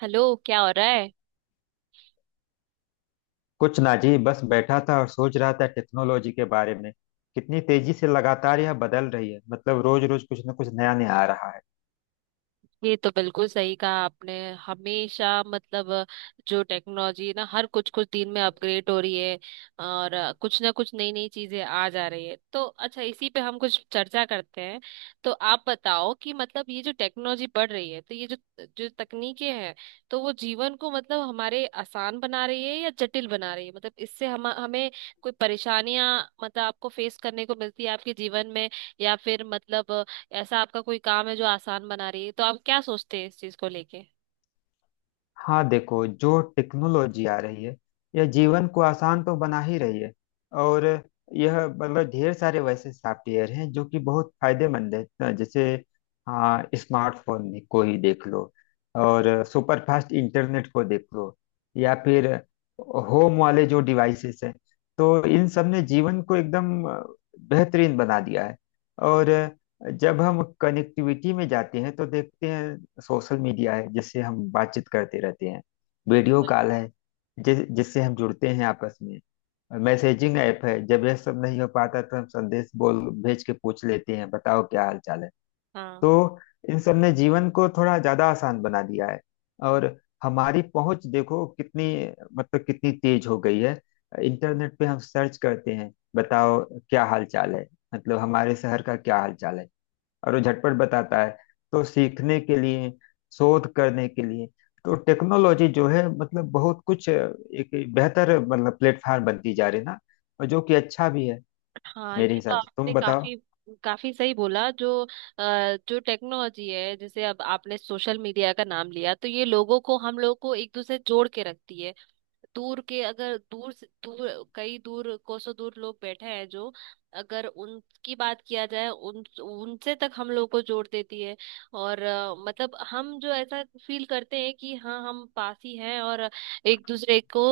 Hello. क्या हो रहा है? कुछ ना जी। बस बैठा था और सोच रहा था टेक्नोलॉजी के बारे में, कितनी तेजी से लगातार यह बदल रही है, मतलब रोज रोज कुछ ना कुछ नया नया आ रहा है। ये तो बिल्कुल सही कहा आपने। हमेशा मतलब जो टेक्नोलॉजी है ना, हर कुछ कुछ दिन में अपग्रेड हो रही है। और कुछ ना कुछ नई नई चीजें आ जा रही है। तो अच्छा, इसी पे हम कुछ चर्चा करते हैं। तो आप बताओ कि मतलब ये जो टेक्नोलॉजी बढ़ रही है, तो ये जो जो तकनीकें हैं, तो वो जीवन को मतलब हमारे आसान बना रही है या जटिल बना रही है? मतलब इससे हम हमें कोई परेशानियां, मतलब आपको फेस करने को मिलती है आपके जीवन में? या फिर मतलब ऐसा आपका कोई काम है जो आसान बना रही है? तो आप क्या सोचते हैं इस चीज को लेके? हाँ, देखो जो टेक्नोलॉजी आ रही है, यह जीवन को आसान तो बना ही रही है। और यह मतलब ढेर सारे वैसे सॉफ्टवेयर हैं जो कि बहुत फायदेमंद है। तो जैसे हाँ, स्मार्टफोन को ही देख लो, और सुपर फास्ट इंटरनेट को देख लो, या फिर होम वाले जो डिवाइसेस हैं, तो इन सब ने जीवन को एकदम बेहतरीन बना दिया है। और जब हम कनेक्टिविटी में जाते हैं तो देखते हैं सोशल मीडिया है, जिससे हम बातचीत करते रहते हैं। वीडियो बिल्कुल। कॉल है, जिससे हम जुड़ते हैं आपस में। मैसेजिंग ऐप है, जब यह सब नहीं हो पाता तो हम संदेश बोल भेज के पूछ लेते हैं, बताओ क्या हाल चाल है। हाँ तो इन सब ने जीवन को थोड़ा ज्यादा आसान बना दिया है। और हमारी पहुंच देखो कितनी, मतलब कितनी तेज हो गई है। इंटरनेट पे हम सर्च करते हैं, बताओ क्या हाल चाल है, मतलब हमारे शहर का क्या हाल चाल है, और वो झटपट बताता है। तो सीखने के लिए, शोध करने के लिए, तो टेक्नोलॉजी जो है मतलब बहुत कुछ एक बेहतर मतलब प्लेटफॉर्म बनती जा रही है ना, और जो कि अच्छा भी है। हाँ, मेरे ये तो हिसाब से आपने तुम बताओ। काफी काफी सही बोला। जो टेक्नोलॉजी है, जैसे अब आपने सोशल मीडिया का नाम लिया, तो ये लोगों को, हम लोगों को एक दूसरे से जोड़ के रखती है। दूर के, अगर दूर से दूर, कई दूर कोसों दूर लोग बैठे हैं, जो अगर उनकी बात किया जाए उन उनसे तक हम लोग को जोड़ देती है। और मतलब हम जो ऐसा फील करते हैं कि हाँ, हम पास ही हैं, और एक दूसरे को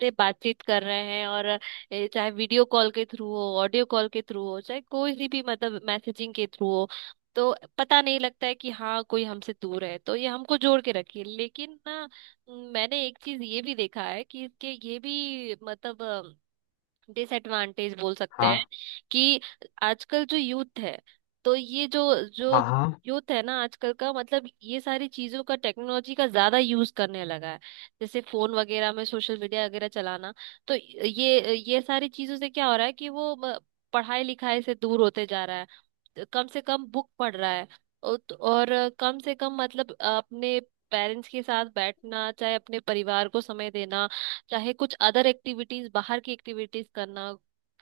से बातचीत कर रहे हैं, और चाहे वीडियो कॉल के थ्रू हो, ऑडियो कॉल के थ्रू हो, चाहे कोई सी भी मतलब मैसेजिंग के थ्रू हो। तो पता नहीं लगता है कि हाँ कोई हमसे दूर है, तो ये हमको जोड़ के रखिए। लेकिन ना, मैंने एक चीज ये भी देखा है कि इसके ये भी मतलब डिसएडवांटेज बोल सकते हैं। हाँ, कि आजकल जो यूथ है, तो ये जो जो हाँ। हाँ यूथ है ना आजकल का, मतलब ये सारी चीजों का, टेक्नोलॉजी का ज्यादा यूज करने लगा है। जैसे फोन वगैरह में, सोशल मीडिया वगैरह चलाना। तो ये सारी चीजों से क्या हो रहा है कि वो पढ़ाई लिखाई से दूर होते जा रहा है। तो कम से कम बुक पढ़ रहा है, और तो, और कम से कम मतलब अपने पेरेंट्स के साथ बैठना, चाहे अपने परिवार को समय देना, चाहे कुछ अदर एक्टिविटीज, बाहर की एक्टिविटीज करना,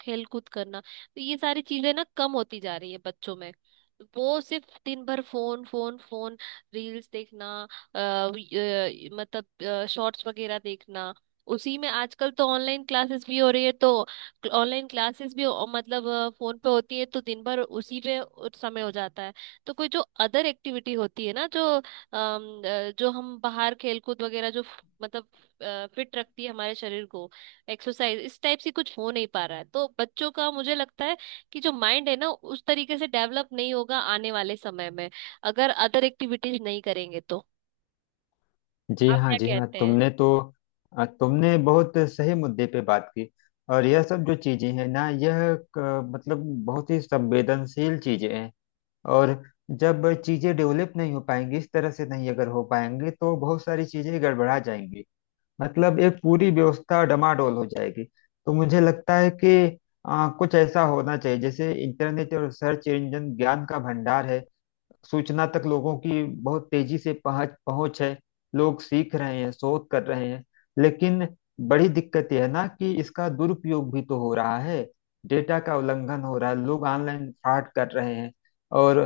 खेल कूद करना। तो ये सारी चीजें ना, कम होती जा रही है बच्चों में। वो सिर्फ दिन भर फोन, फोन, फोन, रील्स देखना, अ, वी- मतलब शॉर्ट्स वगैरह देखना। उसी में आजकल तो ऑनलाइन क्लासेस भी हो रही है। तो ऑनलाइन क्लासेस भी मतलब फोन पे होती है, तो दिन भर उसी पे उस समय हो जाता है। तो कोई जो अदर एक्टिविटी होती है ना, जो हम बाहर खेलकूद वगैरह जो मतलब फिट रखती है हमारे शरीर को। एक्सरसाइज इस टाइप से कुछ हो नहीं पा रहा है, तो बच्चों का मुझे लगता है कि जो माइंड है ना, उस तरीके से डेवलप नहीं होगा आने वाले समय में, अगर अदर एक्टिविटीज नहीं करेंगे तो। जी। आप हाँ क्या जी। हाँ, कहते हैं? तुमने तो। तुमने बहुत सही मुद्दे पे बात की। और यह सब जो चीजें हैं ना, यह मतलब बहुत ही संवेदनशील चीजें हैं। और जब चीजें डेवलप नहीं हो पाएंगी, इस तरह से नहीं अगर हो पाएंगे तो बहुत सारी चीजें गड़बड़ा जाएंगी, मतलब एक पूरी व्यवस्था डमाडोल हो जाएगी। तो मुझे लगता है कि कुछ ऐसा होना चाहिए जैसे इंटरनेट और सर्च इंजन ज्ञान का भंडार है। सूचना तक लोगों की बहुत तेजी से पहुंच पहुंच है। लोग सीख रहे हैं, शोध कर रहे हैं, लेकिन बड़ी दिक्कत यह है ना कि इसका दुरुपयोग भी तो हो रहा है। डेटा का उल्लंघन हो रहा है, लोग ऑनलाइन फ्रॉड कर रहे हैं, और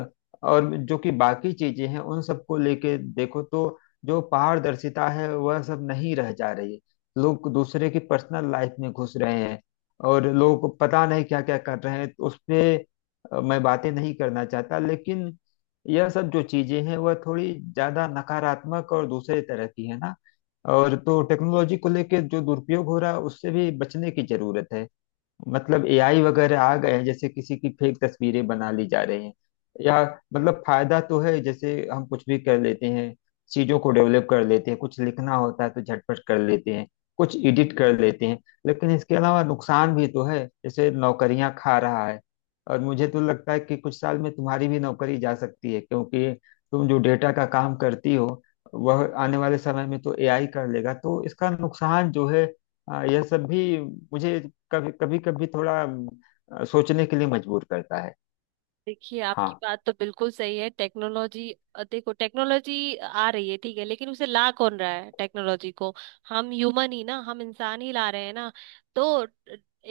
और जो कि बाकी चीजें हैं उन सबको लेके देखो, तो जो पारदर्शिता है वह सब नहीं रह जा रही है। लोग दूसरे की पर्सनल लाइफ में घुस रहे हैं, और लोग पता नहीं क्या क्या कर रहे हैं उस पे। मैं बातें नहीं करना चाहता, लेकिन यह सब जो चीजें हैं वह थोड़ी ज्यादा नकारात्मक और दूसरे तरह की है ना। और तो टेक्नोलॉजी को लेकर जो दुरुपयोग हो रहा है उससे भी बचने की जरूरत है। मतलब एआई वगैरह आ गए हैं, जैसे किसी की फेक तस्वीरें बना ली जा रही हैं, या मतलब फायदा तो है, जैसे हम कुछ भी कर लेते हैं, चीजों को डेवलप कर लेते हैं, कुछ लिखना होता है तो झटपट कर लेते हैं, कुछ एडिट कर लेते हैं। लेकिन इसके अलावा नुकसान भी तो है, जैसे नौकरियां खा रहा है। और मुझे तो लगता है कि कुछ साल में तुम्हारी भी नौकरी जा सकती है, क्योंकि तुम जो डेटा का काम करती हो वह आने वाले समय में तो एआई कर लेगा। तो इसका नुकसान जो है, हाँ यह सब भी मुझे कभी कभी कभी थोड़ा सोचने के लिए मजबूर करता है। देखिए, आपकी हाँ, बात तो बिल्कुल सही है। टेक्नोलॉजी देखो, टेक्नोलॉजी आ रही है, ठीक है। लेकिन उसे ला कौन रहा है टेक्नोलॉजी को? हम ह्यूमन ही ना, हम इंसान ही ला रहे हैं ना। तो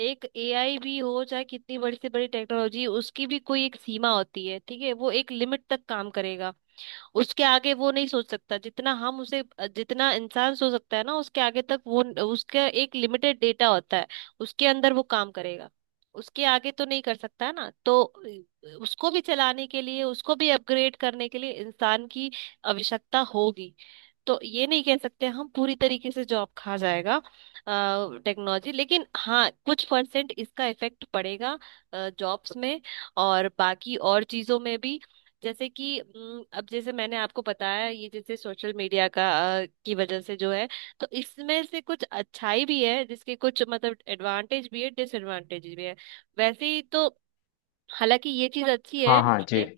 एक एआई भी हो, चाहे कितनी बड़ी से बड़ी टेक्नोलॉजी, उसकी भी कोई एक सीमा होती है, ठीक है। वो एक लिमिट तक काम करेगा, उसके आगे वो नहीं सोच सकता जितना हम उसे, जितना इंसान सोच सकता है ना, उसके आगे तक वो, उसका एक लिमिटेड डेटा होता है, उसके अंदर वो काम करेगा, उसके आगे तो नहीं कर सकता है ना। तो उसको भी चलाने के लिए, उसको भी अपग्रेड करने के लिए इंसान की आवश्यकता होगी। तो ये नहीं कह सकते हम, पूरी तरीके से जॉब खा जाएगा टेक्नोलॉजी। लेकिन हाँ, कुछ परसेंट इसका इफेक्ट पड़ेगा जॉब्स में, और बाकी और चीजों में भी। जैसे कि अब जैसे मैंने आपको बताया, ये जैसे सोशल मीडिया का की वजह से जो है, तो इसमें से कुछ अच्छाई भी है, जिसके कुछ मतलब एडवांटेज भी है, डिसएडवांटेज भी है। वैसे ही तो, हालांकि ये चीज अच्छी है हाँ। हाँ जी। इसमें,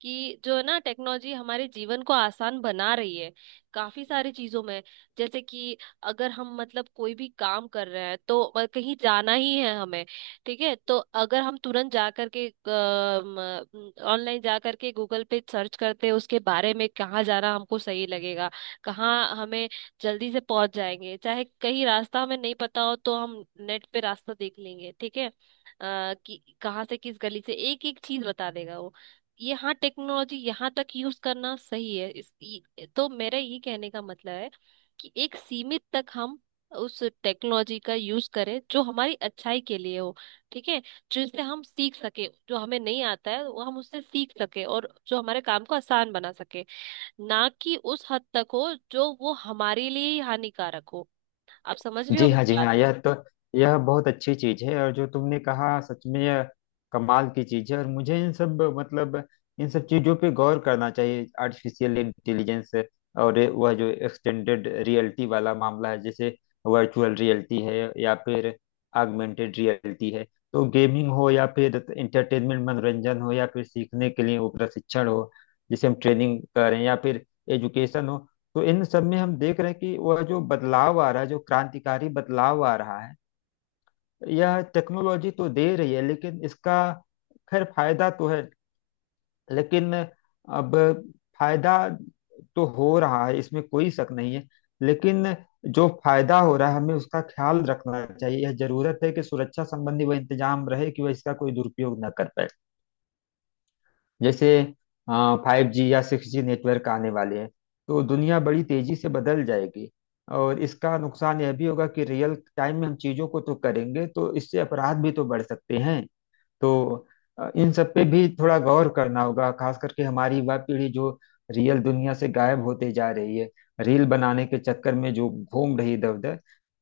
कि जो है ना, टेक्नोलॉजी हमारे जीवन को आसान बना रही है, काफी सारी चीजों में। जैसे कि अगर हम मतलब कोई भी काम कर रहे हैं तो कहीं जाना ही है हमें, ठीक है। तो अगर हम तुरंत जा करके ऑनलाइन जा करके गूगल पे सर्च करते हैं उसके बारे में, कहाँ जाना हमको सही लगेगा, कहाँ हमें जल्दी से पहुंच जाएंगे, चाहे कहीं रास्ता हमें नहीं पता हो तो हम नेट पे रास्ता देख लेंगे, ठीक है। कि कहाँ से किस गली से एक एक चीज बता देगा वो। ये हाँ, टेक्नोलॉजी यहाँ तक यूज करना सही है इस तो मेरा ये कहने का मतलब है कि एक सीमित तक हम उस टेक्नोलॉजी का यूज करें जो हमारी अच्छाई के लिए हो, ठीक है। जिससे हम सीख सके, जो हमें नहीं आता है वो हम उससे सीख सके, और जो हमारे काम को आसान बना सके, ना कि उस हद तक हो जो वो हमारे लिए ही हानिकारक हो। आप समझ रहे हो जी हाँ। मेरी जी बात? हाँ, यह तो, यह बहुत अच्छी चीज है। और जो तुमने कहा सच में यह कमाल की चीज है। और मुझे इन सब मतलब इन सब चीजों पे गौर करना चाहिए। आर्टिफिशियल इंटेलिजेंस और वह जो एक्सटेंडेड रियलिटी वाला मामला है, जैसे वर्चुअल रियलिटी है या फिर आगमेंटेड रियलिटी है, तो गेमिंग हो या फिर इंटरटेनमेंट मनोरंजन हो या फिर सीखने के लिए वो प्रशिक्षण हो, जिसे हम ट्रेनिंग करें, या फिर एजुकेशन हो, तो इन सब में हम देख रहे हैं कि वह जो बदलाव आ रहा है, जो क्रांतिकारी बदलाव आ रहा है, यह टेक्नोलॉजी तो दे रही है। लेकिन इसका खैर फायदा तो है, लेकिन अब फायदा तो हो रहा है, इसमें कोई शक नहीं है। लेकिन जो फायदा हो रहा है हमें उसका ख्याल रखना चाहिए। यह जरूरत है कि सुरक्षा संबंधी वह इंतजाम रहे कि वह इसका कोई दुरुपयोग न कर पाए। जैसे 5G या 6G नेटवर्क आने वाले हैं, तो दुनिया बड़ी तेजी से बदल जाएगी। और इसका नुकसान यह भी होगा कि रियल टाइम में हम चीजों को तो करेंगे, तो इससे अपराध भी तो बढ़ सकते हैं। तो इन सब पे भी थोड़ा गौर करना होगा, खास करके हमारी युवा पीढ़ी जो रियल दुनिया से गायब होते जा रही है, रील बनाने के चक्कर में जो घूम रही इधर उधर।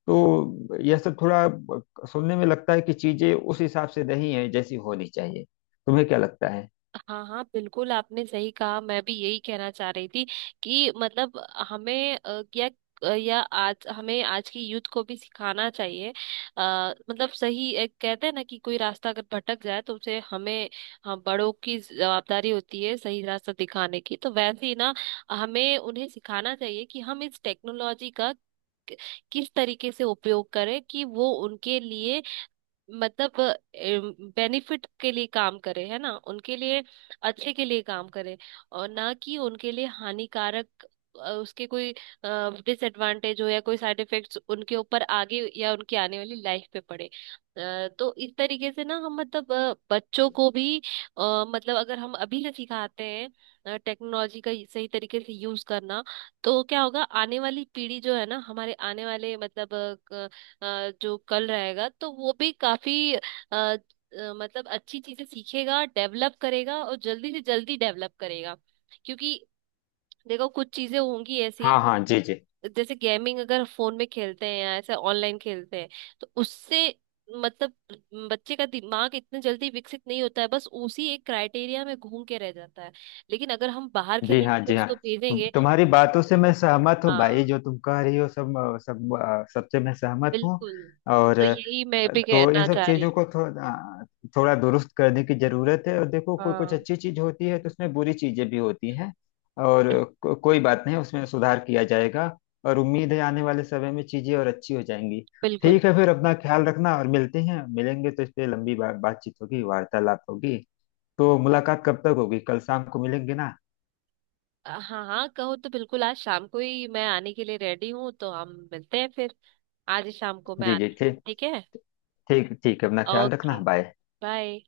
तो यह सब थोड़ा सुनने में लगता है कि चीजें उस हिसाब से नहीं है जैसी होनी चाहिए। तुम्हें क्या लगता है? हाँ हाँ, बिल्कुल। आपने सही कहा, मैं भी यही कहना चाह रही थी कि मतलब हमें क्या या आज हमें आज की यूथ को भी सिखाना चाहिए। मतलब सही, एक कहते हैं ना कि कोई रास्ता अगर भटक जाए तो उसे हमें, हम बड़ों की जवाबदारी होती है सही रास्ता दिखाने की, तो वैसे ही ना, हमें उन्हें सिखाना चाहिए कि हम इस टेक्नोलॉजी का किस तरीके से उपयोग करें कि वो उनके लिए, मतलब बेनिफिट के लिए काम करे, है ना, उनके लिए अच्छे के लिए काम करे, और ना कि उनके लिए हानिकारक उसके कोई डिसएडवांटेज हो या कोई साइड इफेक्ट्स उनके ऊपर आगे या उनकी आने वाली लाइफ पे पड़े। तो इस तरीके से ना हम मतलब बच्चों को भी मतलब अगर हम अभी से सिखाते हैं टेक्नोलॉजी का सही तरीके से यूज करना, तो क्या होगा, आने वाली पीढ़ी जो है ना, हमारे आने वाले मतलब जो कल रहेगा, तो वो भी काफी अ, मतलब अच्छी चीजें सीखेगा, डेवलप करेगा, और जल्दी से जल्दी डेवलप करेगा, क्योंकि देखो, कुछ चीजें होंगी ऐसी। हाँ, हाँ। जी, जी। जैसे गेमिंग अगर फोन में खेलते हैं या ऐसे ऑनलाइन खेलते हैं, तो उससे मतलब बच्चे का दिमाग इतने जल्दी विकसित नहीं होता है, बस उसी एक क्राइटेरिया में घूम के रह जाता है। लेकिन अगर हम बाहर जी हाँ। खेलेंगे, जी उसको हाँ, भेजेंगे। तुम्हारी बातों से मैं सहमत हूँ भाई। हाँ, जो तुम कह रही हो सबसे मैं सहमत हूँ। बिल्कुल। और तो यही मैं भी तो इन कहना सब चाह रही चीजों हूँ। को थोड़ा थोड़ा दुरुस्त करने की जरूरत है। और देखो कोई कुछ हाँ, अच्छी चीज होती है तो उसमें बुरी चीजें भी होती हैं, और कोई बात नहीं, उसमें सुधार किया जाएगा। और उम्मीद है आने वाले समय में चीजें और अच्छी हो जाएंगी। बिल्कुल। ठीक है फिर, अपना ख्याल रखना, और मिलते हैं। मिलेंगे तो इस पे लंबी बातचीत होगी, वार्तालाप होगी। तो मुलाकात कब तक होगी? कल शाम को मिलेंगे ना? हाँ हाँ, कहो तो बिल्कुल, आज शाम को ही मैं आने के लिए रेडी हूँ तो हम मिलते हैं फिर। आज ही शाम को मैं जी जी। आती हूँ, ठीक, ठीक है। ठीक, ठीक है। अपना ख्याल ओके। रखना। बाय। बाय।